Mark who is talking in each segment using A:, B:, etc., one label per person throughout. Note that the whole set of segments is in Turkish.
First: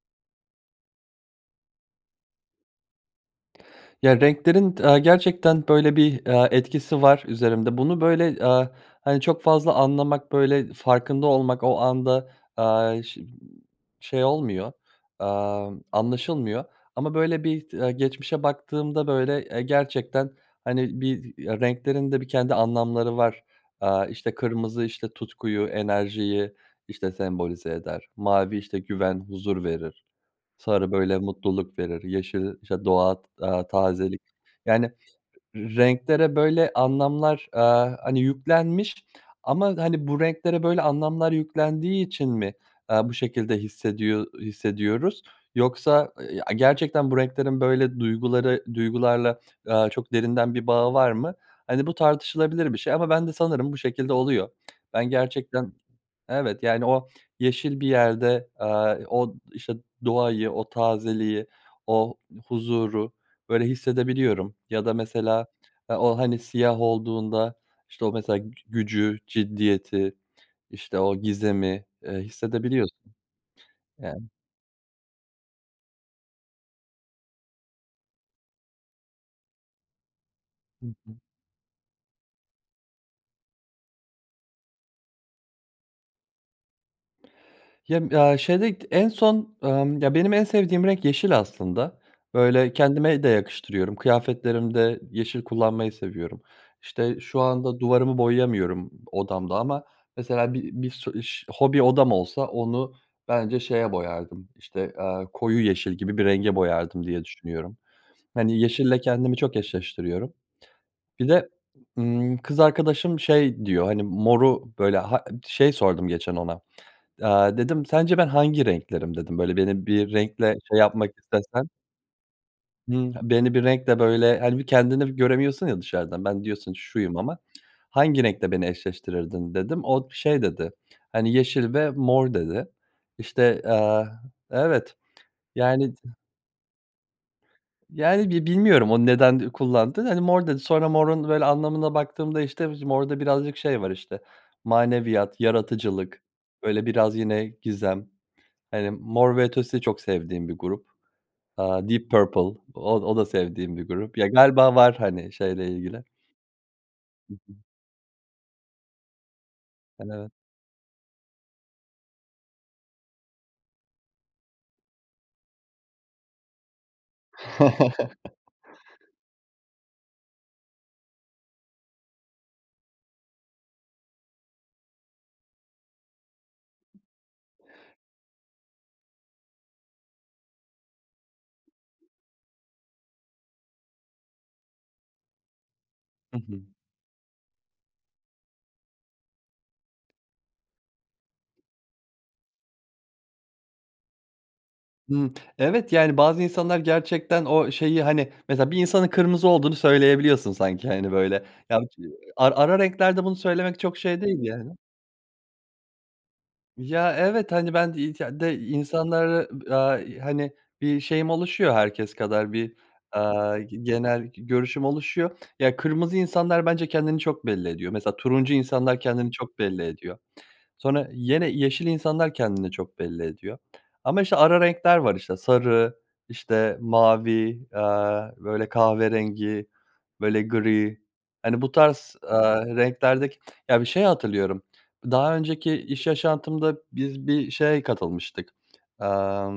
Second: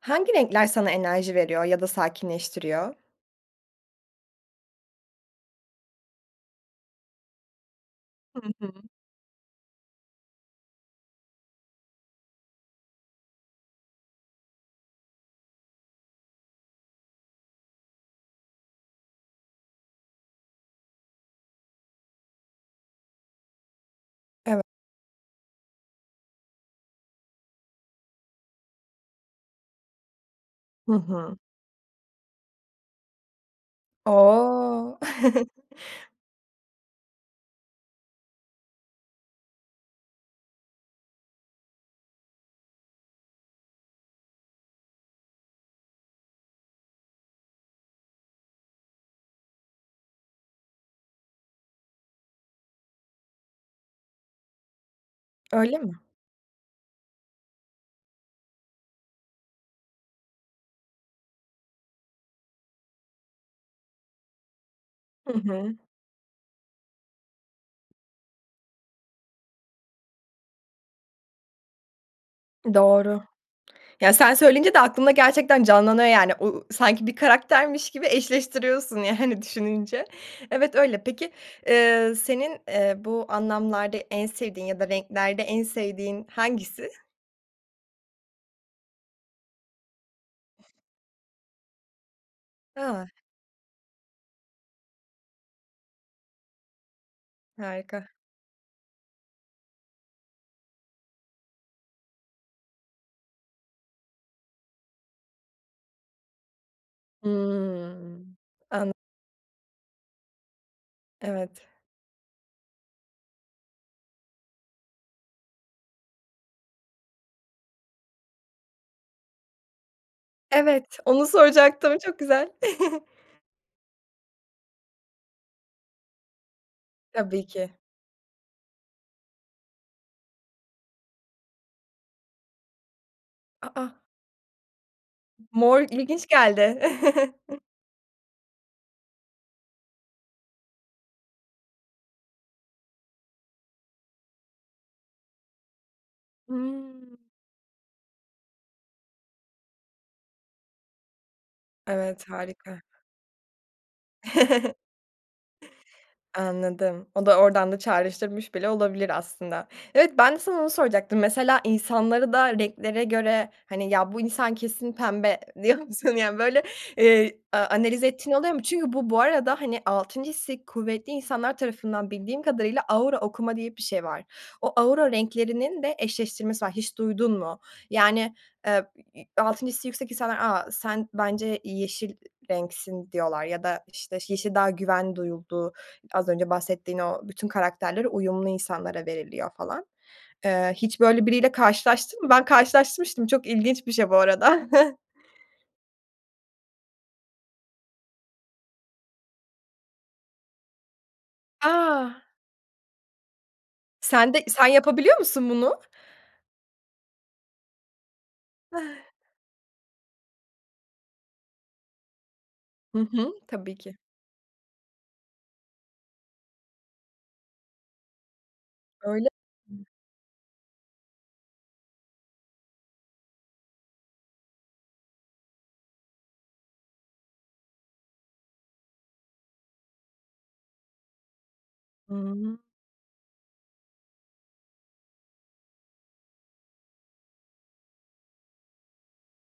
A: Hangi renkler sana enerji veriyor ya da sakinleştiriyor?
B: Ya, renklerin t aaa, gerçekten, böyle, bir, aaa, etkisi var üzerimde. Bunu,
A: Hı
B: böyle,
A: hı.
B: aaa, hani, çok fazla anlamak, böyle, farkında olmak o anda, aaa, ş ııı, şey olmuyor, amm, anlaşılmıyor ama, böyle, bir t aaa, geçmişe baktığımda, böyle, eee, gerçekten, hani, bizi, eee, renklerin de bir kendi anlamları var. Aaa, işte,
A: Evet.
B: kırmızı, işte, tutkuyu, enerjiyi, işte, sembolize eder. Mavi, işte, güven, huzur verir.
A: Hı
B: Sarı, böyle,
A: hı.
B: mutluluk verir. Yeşil, işte, doğa t aaa, tazelik yani,
A: O!
B: renklere böyle anlamlar, aaa, hani, yüklenmiş ama, hani, bu renklere böyle anlamlar yüklendiği için mi, aaa, bu şekilde hissediyo ııı, hissediyoruz? Yoksa, eee, ya, gerçekten bu renklerin böyle duyguları duygularla, aaa, çok derinden bir bağı var mı? Hani, bu tartışılabilir bir şey ama bende sanırım bu şekilde oluyor. Ben gerçekten
A: Öyle mi?
B: Evet. Yani, o yeşil bir yerde, aaa, i o, işte, doğayı, o tazeliği, o huzuru, böyle, hissedebiliyorum. Ya da
A: Hı
B: mesela,
A: hı.
B: eee, o, hani, siyah olduğunda, işte, o mesela gü gücü, ciddiyeti, işte, o gizemi, eee, hissedebiliyorsun,
A: Doğru. Ya,
B: yani.
A: sen söyleyince de aklımda gerçekten canlanıyor yani. U u sanki bir karaktermiş gibi eşleştiriyorsun yani, düşününce. Evet
B: Hı
A: öyle.
B: hı.
A: Peki, eee, senin, eee, bu anlamlarda en sevdiğin ya da renklerde en sevdiğin hangisi?
B: Yem ya, şeyde k en son, amm, ya, benim en sevdiğim renk yeşil aslında. Böyle,
A: I a.
B: kendime de yakıştırıyorum. Kıyafetlerimde yeşil kullanmayı seviyorum. İşte, şu anda
A: Harika.
B: duvarımı boyayamıyorum odamda ama mesela bi bir su iş hobi odam olsa onu bence şeye boyardım, işte, aaa, koyu yeşil gibi bir renge boyardım diye düşünüyorum.
A: Hımm.
B: Hani,
A: An
B: yeşille kendimi çok eşleştiriyorum. Bir de,
A: Evet.
B: ımm, kız arkadaşım şey diyor, hani, moru, böyle, ha ın Şey sordum geçen ona, aaa, dedim, "Sence ben hangi renklerim?" dedim, "Böyle, beni bir renkle şey
A: Evet,
B: yapmak
A: onu
B: istesen"
A: soracaktım. Çok güzel.
B: Hımm, beni bir renkle, böyle Hani, bir kendini bir göremiyorsun ya dışarıdan. "Ben" diyorsun, "...şuyum." ama,
A: Tabii ki.
B: "Hangi renkle beni eşleştirirdin?" dedim. O d şey dedi, hani, "Yeşil ve mor. dedi. İşte,
A: A, a!
B: aaa Evet,
A: Mor
B: yani da
A: ilginç geldi.
B: Yani, bi bilmiyorum o neden ü kullandığını. Hani, "Mor." dedi. Sonra morun, böyle, anlamında baktığımda, işte, [unintelligible] morda birazcık şey var, işte, maneviyat, yaratıcılık, böyle, biraz
A: Hımm.
B: yine gizem. Hani, Mor ve Ötesi de çok sevdiğim bir grup. Aaa, Deep
A: Evet,
B: Purple,
A: harika.
B: o o da sevdiğim bir grup. Ya, galiba var, hani, şeyle ilgili.
A: Anladım. O da
B: [unintelligible]
A: oradan da çağrıştırmış bile olabilir aslında.
B: Ben
A: Evet,
B: evet.
A: ben de sana onu soracaktım. Mesela insanları da renklere göre, hani, ya, "Bu insan kesin pembe." diyor musun, yani, böyle, eee, a analiz ettiğin oluyor mu? Çünkü bu, bu arada, hani, 6'ncı hissi kuvvetli insanlar tarafından bildiğim kadarıyla "aura okuma" diye bir şey var. O, "aura renklerinin" de eşleştirmesi var, hiç duydun mu? Yani, eee, i i 6'ncı hissi yüksek insanlar, "A, sen bence yeşil renksin." diyorlar ya da, işte, yeşil daha güven duyulduğu, az
B: I
A: önce
B: hı.
A: bahsettiğin o bütün karakterlere uyumlu insanlara veriliyor falan. Eee, hiç böyle biriyle karşılaştın mı? Ben karşılaşmıştım, çok ilginç bir şey bu arada.
B: Hıı, evet, yani, bazı insanlar gerçekten o şeyi, hani Mesela bir insanın kırmızı olduğunu söyleyebiliyorsun sanki, hani, böyle. Ya
A: A!
B: ar ara renklerde bunu söylemek çok şey
A: Sen
B: değil
A: de Sen
B: yani.
A: yapabiliyor musun bunu?
B: Ya, evet, hani, ben de [unintelligible] de insanları, aaa, i hani, bir şeyim oluşuyor, herkes kadar bir,
A: Hı hı,
B: aaa, g
A: tabii ki.
B: genel g görüşüm oluşuyor. Ya, kırmızı insanlar, bence, kendini çok belli ediyor, mesela, turuncu insanlar
A: Öyle
B: kendini çok belli ediyor. Sonra yine yeşil insanlar kendini çok belli ediyor. Ama, işte, ara renkler var, işte, sarı, işte, mavi, aaa, böyle, kahverengi, böyle gri, hani, bu
A: Hı
B: tarz,
A: hı.
B: aaa, renklerdeki ya, bir şeyi hatırlıyorum. Daha önceki iş yaşantımda biz bir şeye katılmıştık, aaa,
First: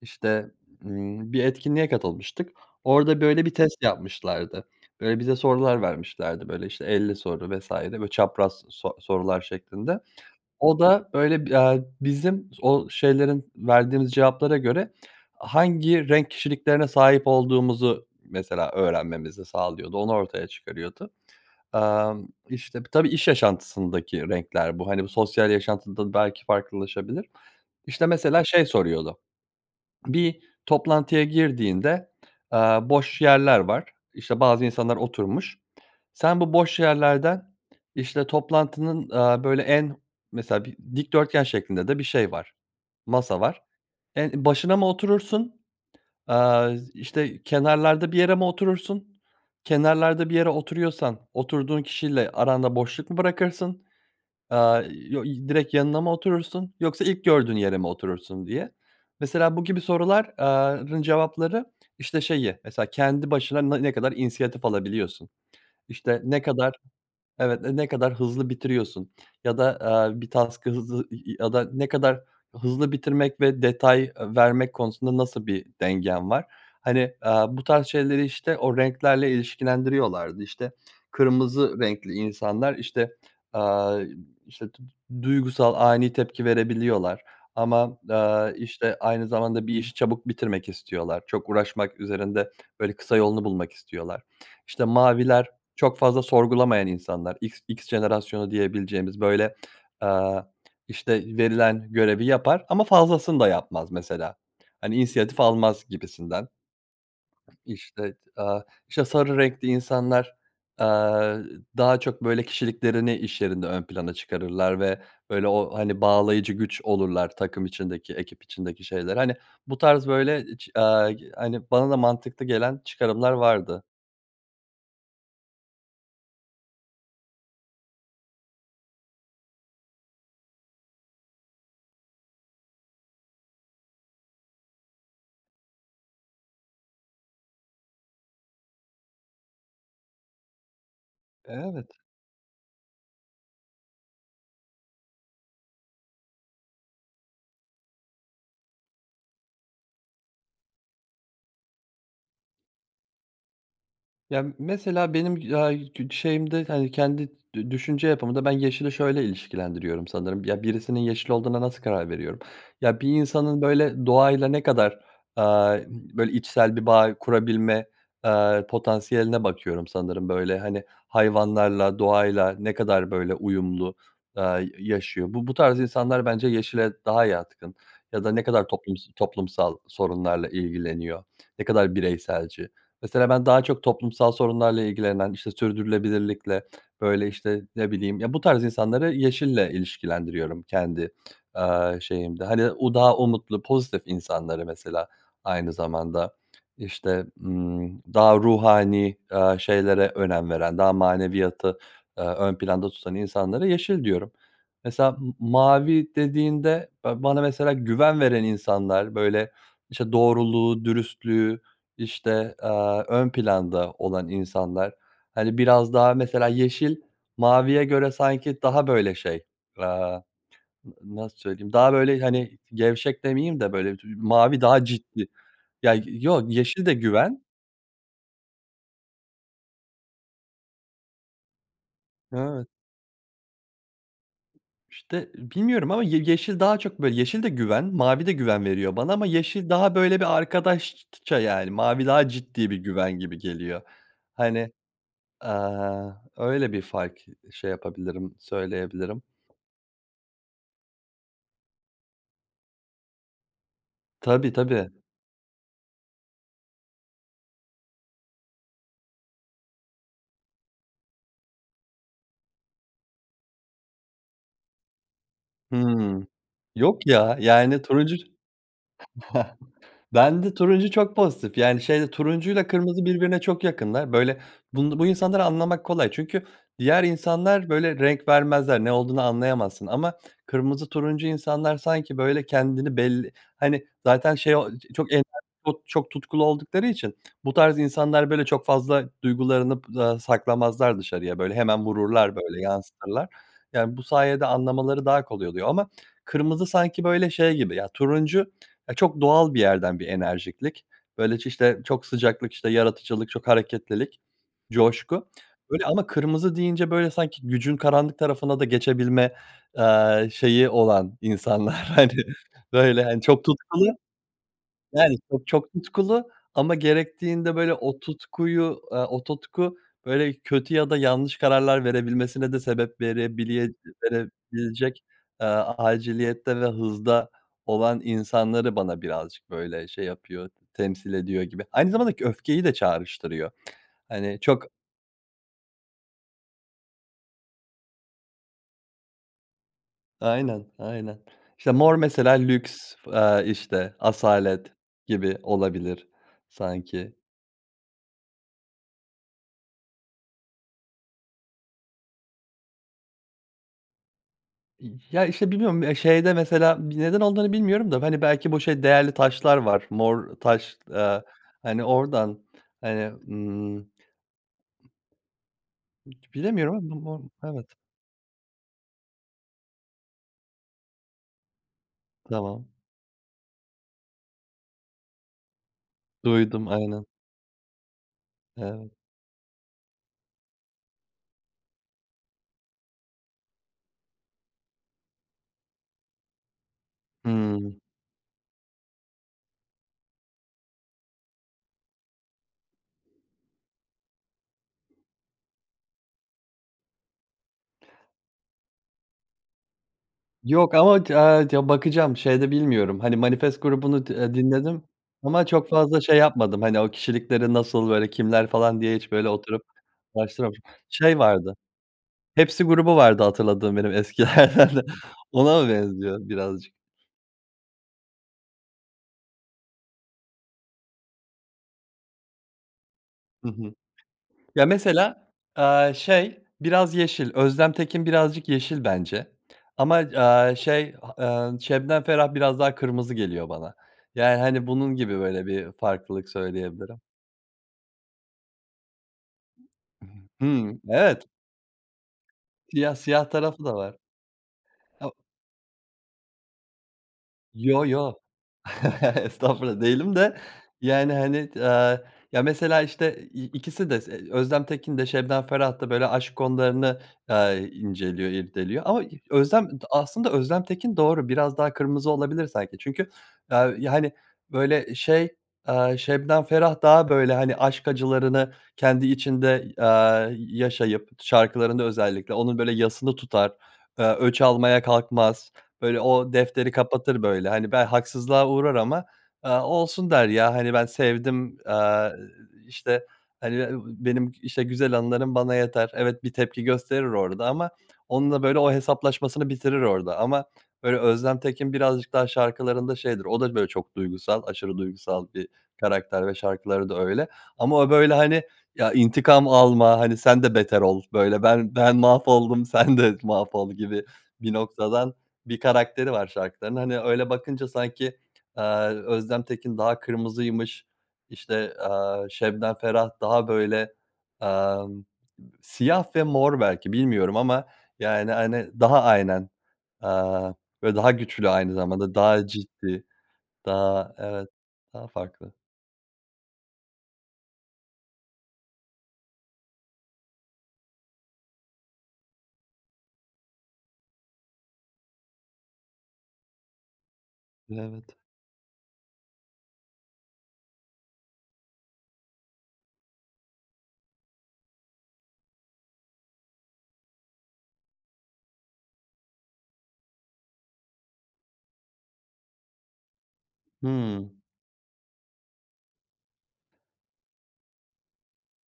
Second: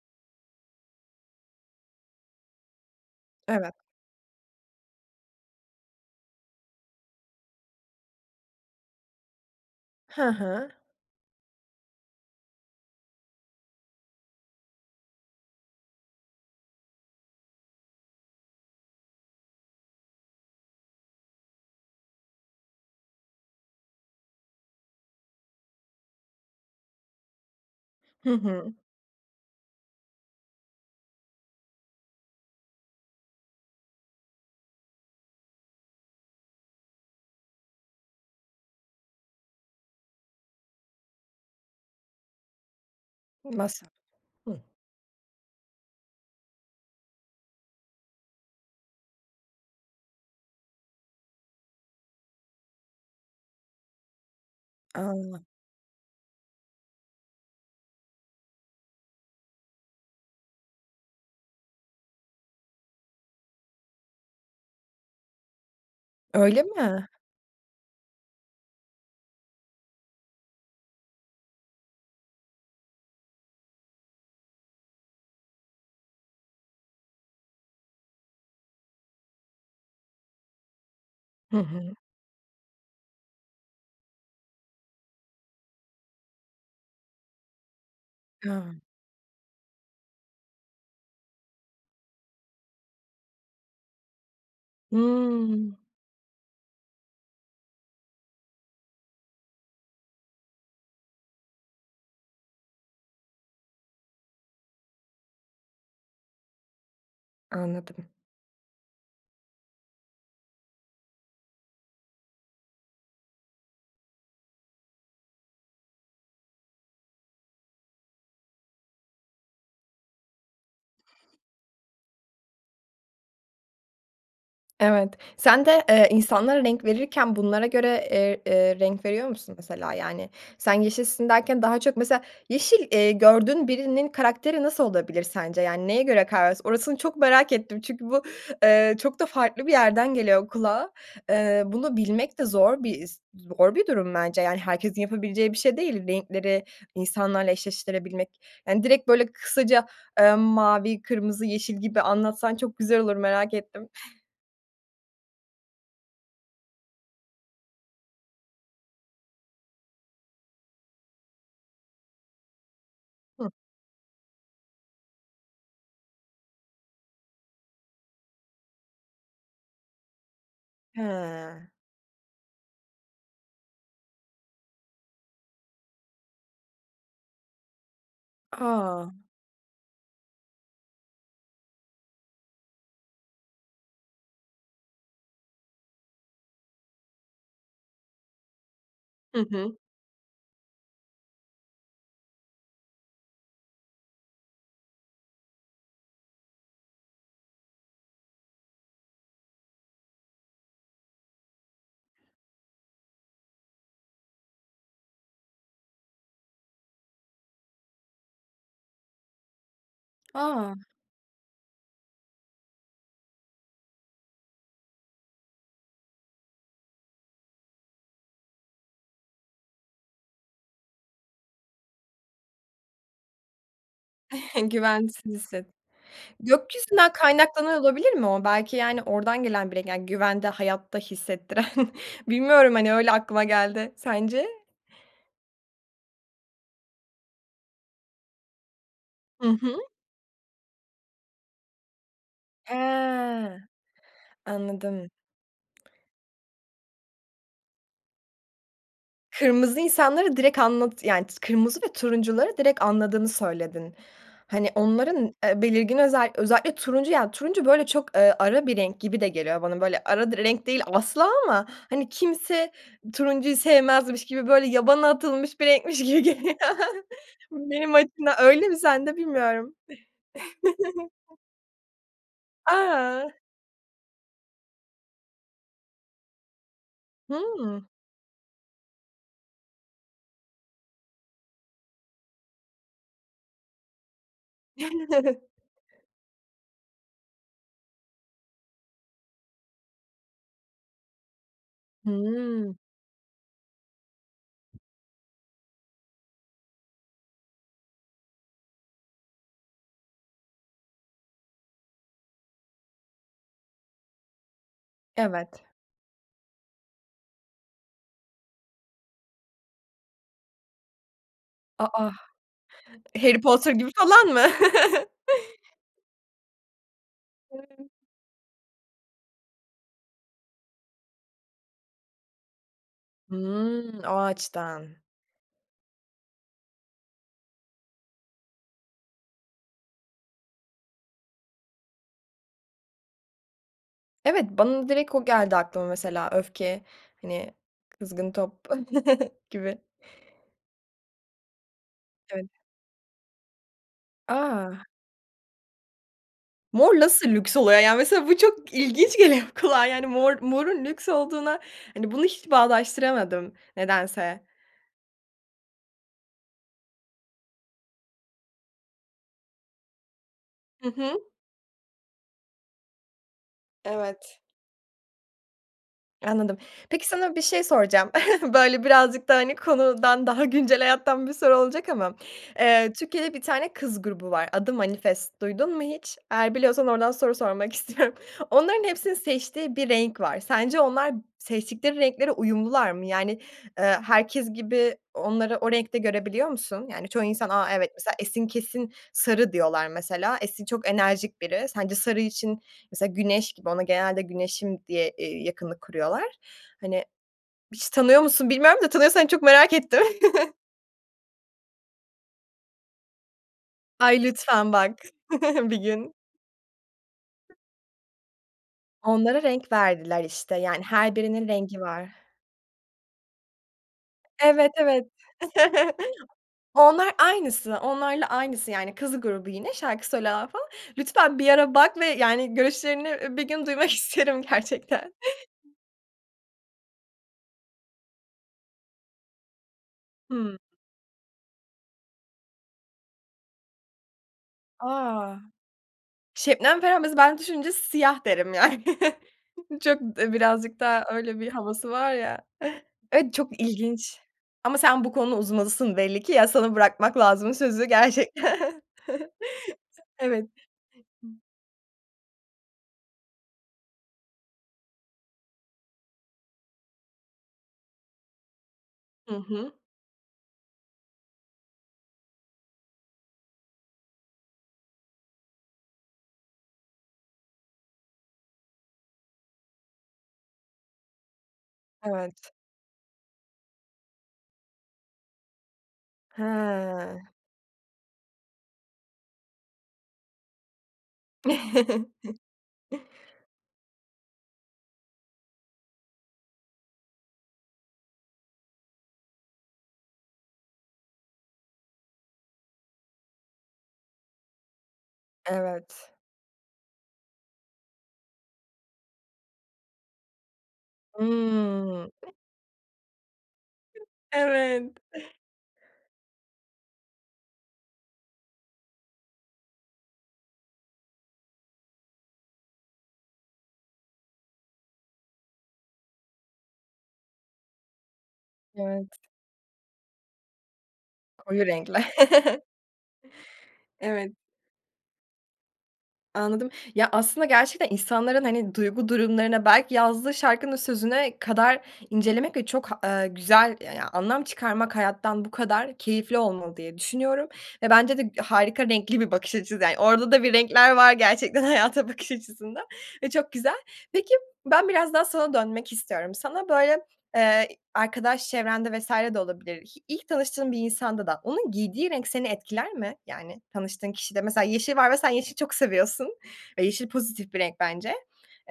B: işte, ımm, bir etkinliğe katılmıştık, orada, böyle, bir
A: Evet.
B: test yapmışlardı. Eee, bize sorular vermişlerdi, böyle, işte, 50 soru vs. böyle, çapraz so sorular şeklinde,
A: Hı hı.
B: o da öyle bi aaa, bizim o şeylerin verdiğimiz cevaplara göre hangi renk kişiliklerine sahip olduğumuzu, mesela, öğrenmemizi sağlıyordu, onu ortaya çıkarıyordu. Aaa, işte, tabii iş yaşantısındaki renkler bu, hani, sosyal yaşantıda belki farklılaşabilir. İşte,
A: Hı
B: mesela, şey
A: hı.
B: soruyordu, bir toplantıya girdiğinde, aaa, boş yerler var, işte, bazı insanlar oturmuş, sen bu boş yerlerden, işte, toplantının, aaa, böyle, en mesela bir dikdörtgen şeklinde de bir şey var, masa var.
A: Masa.
B: En
A: Hıh.
B: başına mı oturursun, aaa, işte, kenarlarda bir yere mi oturursun, kenarlarda bir yere oturuyorsan oturduğun kişiyle aranda boşluk mu bırakırsın, aaa, yo
A: A!
B: y direkt yanına mı oturursun yoksa ilk gördüğün yere mi oturursun diye. Mesela, bu gibi sorular aaa, rın cevapları, işte, şeyi, mesela, kendi başına na ne kadar inisiyatif alabiliyorsun? İşte, ne
A: Öyle
B: kadar,
A: mi?
B: evet, n ne kadar hızlı bitiriyorsun? Ya da, aaa, bir task'ı hızlı y ya da ne kadar hızlı bitirmek ve detay vermek konusunda nasıl bir dengen var? Hani, aaa, bu tarz şeyleri, işte, o renklerle ilişkilendiriyorlardı, işte,
A: Hı
B: kırmızı
A: hı.
B: renkli insanlar, işte, aaa, işte, du duygusal, ani tepki verebiliyorlar ama, aaa,
A: Ya.
B: işte, aynı zamanda bir işi çabuk bitirmek istiyorlar. Çok uğraşmak üzerinde, böyle, kısa yolunu bulmak istiyorlar. İşte, maviler
A: Hımm.
B: çok fazla sorgulamayan insanlar, X X jenerasyonu diyebileceğimiz, böyle, aaa, işte, verilen görevi yapar ama fazlasını da yapmaz, mesela, hani, inisiyatif almaz gibisinden.
A: Anladım.
B: İşte, aaa, işte, sarı renkli insanlar, aaa, daha çok, böyle, kişiliklerini iş yerinde ön plana çıkarırlar ve, böyle, o, hani, bağlayıcı güç olurlar takım içindeki, ekip içindeki şeyler. Hani, bu tarz, böyle, iç aaa, hani, bana da mantıklı gelen çıkarımlar vardı.
A: Evet, sen de, eee, insanlara renk verirken bunlara göre, eee, eee, renk veriyor musun mesela yani sen yeşilsin derken daha çok mesela yeşil, eee, gördüğün birinin karakteri nasıl olabilir sence, yani neye göre kara vers Orasını çok merak ettim çünkü bu, eee, çok da farklı bir yerden geliyor kulağa. Eee, bunu
B: Evet.
A: bilmek de zor bir, e z zor bir durum bence yani herkesin yapabileceği bir şey değil, renkleri insanlarla eşleştirebilmek, yani direkt böyle kısaca, eee, mavi, kırmızı, yeşil gibi anlatsan çok güzel olur, merak ettim.
B: Ya m mesela benim, aaa, yı ç şeyimde hani kendi dü düşünce yapımda ben yeşili şöyle ilişkilendiriyorum sanırım, ya, birisinin yeşil olduğuna nasıl karar veriyorum? Ya, bir
A: Hıh.
B: insanın böyle doğayla ne kadar, eee, böyle içsel bir bağ kurabilme, eee, potansiyeline bakıyorum sanırım böyle hani
A: Ha.
B: hayvanlarla, doğayla ne kadar böyle uyumlu, aaa, y yaşıyor. Bu bu tarz insanlar bence yeşile daha yatkın ya da ne kadar toplums
A: A!
B: toplumsal sorunlarla ilgileniyor, ne kadar bireyselci. Mesela ben daha çok toplumsal sorunlarla ilgilenen, işte sürdürülebilirlikle böyle işte ne bileyim ya bu tarz insanları
A: Hı
B: yeşille
A: hı.
B: ilişkilendiriyorum kendi, aaa, şeyimde. Hani o daha umutlu, pozitif insanları mesela aynı zamanda işte, ımm, daha ruhani, eee, şeylere önem veren daha maneviyatı, eee, ön planda tutan insanlara yeşil diyorum. Mesela m mavi dediğinde, eee, bana mesela güven veren insanlar böyle işte
A: A!
B: doğruluğu, dürüstlüğü işte, eee, ön planda olan insanlar hani biraz daha mesela yeşil maviye göre sanki daha böyle şey, aaa, n nasıl söyleyeyim daha böyle hani gevşek demeyeyim de böyle dü mavi daha ciddi,
A: Güvensin [unintelligible]
B: ya yoo yeşil de
A: Gökyüzünden
B: güven.
A: kaynaklanıyor olabilir mi o? Belki yani ordan gelen bir renk, yani güvende, hayatta hissettiren.
B: Evet.
A: Bilmiyorum hani öyle aklıma geldi. Sence?
B: İşte bilmiyorum ama ye yeşil daha çok böyle yeşil de güven, mavi de güven veriyor bana ama
A: Hı
B: yeşil
A: hı.
B: daha böyle bir arkadaşça yani mavi daha ciddi bir güven gibi
A: He.
B: geliyor. Hani,
A: Anladım.
B: aaa, öyle bir fark ı şey yapabilirim, söyleyebilirim.
A: Kırmızı insanları direkt anlatı yani kırmızı ve turuncuları direkt anladığını söyledin.
B: Tabii
A: Hani
B: tabii.
A: onların, eee, belirgin özel özellikle turuncu yani turuncu böyle çok, eee, ara bir renk gibi de geliyor bana. Böyle ara di renk değil asla ama hani kimse turuncuyu sevmezmiş gibi böyle yabana atılmış bir renkmiş gibi
B: Hıı.
A: geliyor.
B: Yok ya yani
A: Benim
B: turuncu
A: açımdan, öyle mi sende bilmiyorum.
B: bende turuncu çok pozitif yani şeyde turuncuyla kırmızı
A: A!
B: birbirine çok yakınlar böyle bun bu insanları anlamak kolay çünkü diğer insanlar
A: Hıı.
B: böyle renk vermezler, ne olduğunu anlayamazsın. Ama kırmızı, turuncu insanlar sanki böyle kendini belli hani zaten şey o ç çok ener çok tutkulu oldukları için bu tarz insanlar böyle çok fazla duygularını p aaa, saklamazlar dışarıya böyle hemen vururlar böyle
A: Hı.
B: yansıtırlar. Yani bu sayede anlamaları daha kolay oluyor ama kırmızı sanki böyle şey gibi ya turuncu ya çok doğal bir yerden bir enerjiklik. Böyle ç işte çok sıcaklık işte yaratıcılık, çok hareketlilik, coşku.
A: Evet.
B: Öyle ama kırmızı deyince böyle sanki gücün karanlık tarafına da geçebilme, eee, şeyi olan insanlar
A: A, a!
B: hani böyle hani
A: Harry
B: çok
A: Potter
B: tutkulu
A: gibi falan mı?
B: yani çok, çok tutkulu ama gerektiğinde böyle o tutkuyu, eee, o tutku böyle kötü ya da yanlış kararlar verebilmesine de sebep verebile
A: Hı. O açıdan.
B: verebilecek, eee, aciliyette ve hızda olan insanları bana birazcık böyle şey yapıyor temsil ediyor gibi aynı zamanda k öfkeyi de çağrıştırıyor. Hani
A: Evet,
B: çok
A: bana direkt o geldi aklıma mesela öfke, hani kızgın top gibi.
B: Aynen, aynen işte mor mesela
A: Evet.
B: lüks, eee, işte asalet
A: A!
B: gibi olabilir
A: Mor
B: sanki.
A: nasıl lüks oluyor ya? Mesela bu çok ilginç geliyor kulağa yani mor morun lüks olduğuna, hani bunu hiç bağdaştıramadım nedense.
B: Y ya işte bilmiyorum, eee, şeyde mesela bi neden olduğunu bilmiyorum da hani belki bu şey değerli taşlar var, mor taş,
A: Hı
B: aaa,
A: hı.
B: hani ordan hani, ımm, ımm,
A: Evet.
B: ç
A: Anladım.
B: bilemiyorum ama mı
A: Peki
B: mor
A: sana bir şey
B: evet.
A: soracağım. Böyle birazcık da hani konudan daha güncel hayattan bir soru olacak ama.
B: Tamam.
A: Eee, Türkiye'de bir tane kız grubu var. Adı "Manifest" duydun mu hiç? Eğer
B: Duydum,
A: biliyorsan
B: aynen.
A: ordan soru sormak istiyorum. Onların
B: Evet.
A: hepsinin seçtiği bir renk var. Sence onlar seçtikleri renklere uyumlular mı? Yani, ııı, herkes gibi onları o renkte görebiliyor musun? Yani çoğu insan, a
B: Hıı.
A: evet mesela Esin kesin sarı diyorlar mesela. Esin çok enerjik biri. Sence sarı için mesela güneş gibi, ona genelde güneşim diye, eee, yakınlık kuruyorlar. Hani, hiç tanıyor musun bilmiyorum da tanıyorsan çok merak ettim.
B: Yok ama ti a ti bakacağım, şeyde bilmiyorum hani Manifest grubunu d,
A: Ay
B: eee,
A: lütfen
B: dinledim
A: bak,
B: ama çok
A: bir
B: fazla
A: gün.
B: şey yapmadım hani o kişilikleri nasıl böyle kimler falan diye hiç böyle
A: Onlara
B: oturup
A: renk verdiler
B: araştıra
A: işte, yani her
B: Şey
A: birinin
B: vardı,
A: rengi var.
B: Hepsi grubu vardı hatırladığım benim eskilerden,
A: Evet, evet.
B: ona mı benziyor birazcık?
A: Onlar aynısı, onlarla aynısı yani. Kız grubu yine şarkı söylüyorlar falan. Lütfen bir ara bak ve yani görüşlerini, eee, bir
B: Hı
A: gün
B: hı.
A: duymak isterim
B: Ya
A: gerçekten.
B: mesela, aaa, şey biraz yeşil, Özlem Tekin birazcık yeşil bence ama, aaa,
A: Hı.
B: şey, eee, Şebnem Ferah biraz daha kırmızı geliyor bana. Yani hani bunun gibi
A: A!
B: böyle bir farklılık
A: Şebnem Ferah,
B: söyleyebilirim.
A: mesela ben düşününce siyah derim yani. Çok, d
B: Hı. Hı.
A: birazcık daha
B: Evet.
A: öyle bir havası var ya.
B: Siyah, siyah
A: Evet, çok
B: tarafı da var.
A: ilginç. Ama sen bu
B: O
A: konuda uzmanısın belli ki, ya sana bırakmak lazım
B: Yo
A: sözü
B: yo
A: gerçekten.
B: estağfurullah değilim de
A: Evet.
B: yani hani d, aaa, ya mesela işte i ikisi de se Özlem Tekin de Şebnem Ferah da böyle aşk konularını, aaa, i inceliyor, irdeliyor ama e
A: Hı
B: Özlem
A: hı.
B: aslında Özlem Tekin doğru biraz daha kırmızı olabilir sanki çünkü, aaa, hani böyle şey, aaa, Şebnem Ferah daha böyle hani aşk acılarını kendi içinde, aaa, y yaşayıp şarkılarında özellikle
A: Evet.
B: onun böyle yasını tutar, eee, öç almaya kalkmaz böyle o defteri
A: He.
B: kapatır böyle hani ben haksızlığa uğrar ama, aaa, olsun der ya hani ben sevdim. Eee, iii, işte hani be ııı, benim işte güzel anılarım bana yeter evet bir tepki gösterir orda ama onunla böyle o hesaplaşmasını bitirir orda ama öyle Özlem Tekin birazcık daha şarkılarında şeydir. O da böyle çok duygusal, aşırı duygusal bir
A: Evet.
B: karakter ve şarkıları da öyle. Ama o böyle hani ya intikam alma hani sen de beter ol böyle ben, ben
A: Hı.
B: mahvoldum sen de mahvol gibi bir
A: Evet.
B: noktadan bir karakteri var şarkıların. Hani öyle bakınca sanki, aaa, Özlem Tekin daha kırmızıymış, işte, aaa, Şebnem Ferah daha böyle, amm, siyah ve mor belki bilmiyorum ama yani hani daha
A: Evet.
B: aynen, eee, böyle daha güçlü
A: Koyu
B: aynı
A: renkler.
B: zamanda daha ciddi. Daha
A: Evet.
B: evet daha farklı.
A: Anladım. Ya, aslında gerçekten insanların, hani, duygu durumlarına, belki yazdığı şarkının sözüne kadar incelemek ve çok ha eee, güzel, ya ya anlam çıkarmak, hayattan bu kadar keyifli olmalı diye düşünüyorum. Ve
B: Evet.
A: bence de harika, renkli bir bakış açısı, yani. Orada da bir renkler var gerçekten, hayata bakış açısında ve çok güzel. Peki, ben biraz daha sana dönmek istiyorum. Sana böyle, eee, i arkadaş çevrende vs. de olabilir. Hi ilk tanıştığın bir insanda da onun giydiği renk seni etkiler mi? Yani, tanıştığın
B: Hımm.
A: kişide, mesela, yeşil var ve sen yeşil çok seviyorsun ve yeşil pozitif bir renk, bence.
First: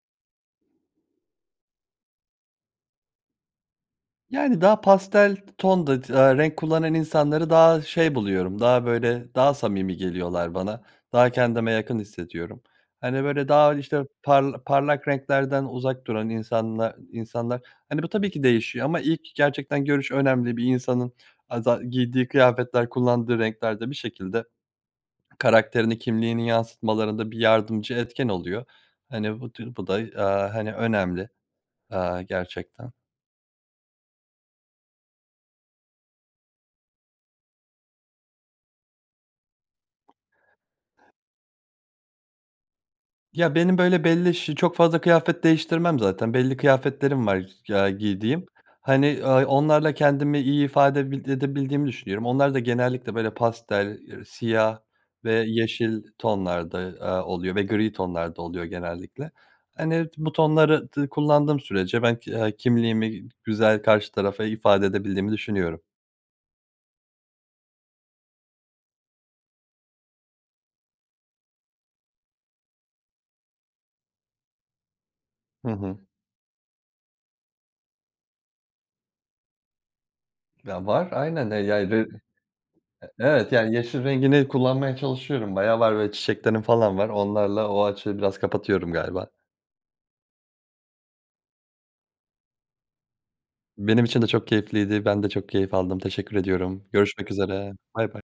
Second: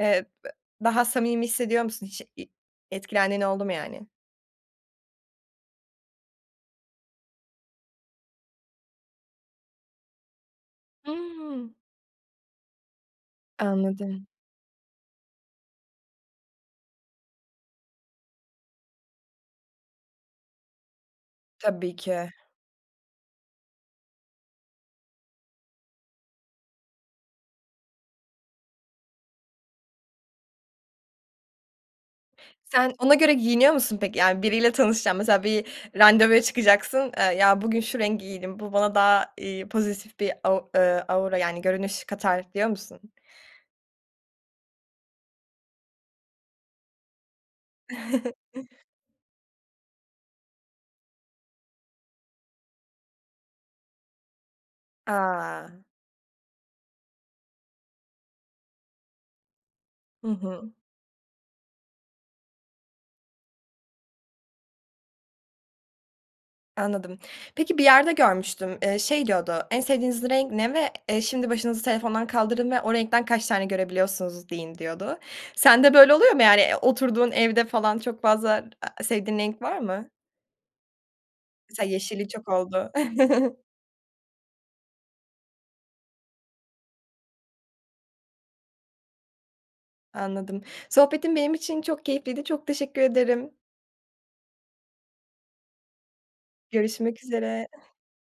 A: Eee, b daha samimi hissediyor musun hiç i etkilendiğin oldu mu, yani?
B: Yani, daha pastel t tonda tı eee, renk kullanan insanları daha şey buluyorum, daha, böyle, daha samimi geliyorlar bana. Daha kendime
A: Hımm.
B: yakın hissediyorum, hani, böyle, daha, işte,
A: Anladım.
B: parla parlak renklerden uzak duran insanla insanlar, hani, bu tabii ki değişiyor ama ilk gerçekten görüş önemli. Bir insanın aza
A: Tabii ki.
B: giydiği kıyafetler, kullandığı renkler de bir şekilde karakterini, kimliğini yansıtmalarında bir yardımcı etken oluyor. Hani, bu tür bu da, aaa, hani, önemli, aaa, gerçekten.
A: Sen ona göre giyiniyor musun, peki? Yani, biriyle tanışacaksın, mesela, bir randevuya çıkacaksın, eee, ya, bugün şu rengi giydim, bu bana daha, iii, pozitif bir au eee, aura, yani, görünüş katar diyor musun?
B: Ya, benim, böyle, belli ş çok fazla kıyafet değiştirmem zaten belli kıyafetlerim var, f ya, giydiğim. Hani, aaa, onlarla kendimi iyi ifade bildi edebildiğimi düşünüyorum. Onlar da genellikle, böyle, pastel, eee, siyah ve
A: A!
B: yeşil tonlarda, aaa, oluyor ve gri tonlarda oluyor genellikle. Hani, t
A: Hı
B: bu
A: hı.
B: tonları dı kullandığım sürece ben k eee, kimliğimi, güzel karşı tarafa ifade edebildiğimi düşünüyorum.
A: Anladım. Peki, bir yerde görmüştüm. Eee, şey diyordu, en sevdiğiniz renk ne ve, eee, şimdi başınızı telefondan kaldırın ve o renkten kaç tane görebiliyorsunuz deyin, diyordu.
B: Hı
A: Sende
B: hı.
A: böyle oluyor mu, yani? Eee, o oturduğun evde falan çok fazla a sevdiğin renk var mı?
B: Ya, var aynen. E,
A: Mesela
B: yani, re
A: yeşilin çok olduğu.
B: e evet, yani, yeşil rengini kullanmaya çalışıyorum. Bayağı var ve çiçeklerim falan var. Onlarla o açığı biraz kapatıyorum galiba.
A: Anladım. Sohbetin benim için çok keyifliydi. Çok teşekkür ederim.
B: Benim için de çok keyifliydi, ben de çok keyif aldım, teşekkür ediyorum.
A: Görüşmek
B: Görüşmek
A: üzere.
B: üzere, baybay.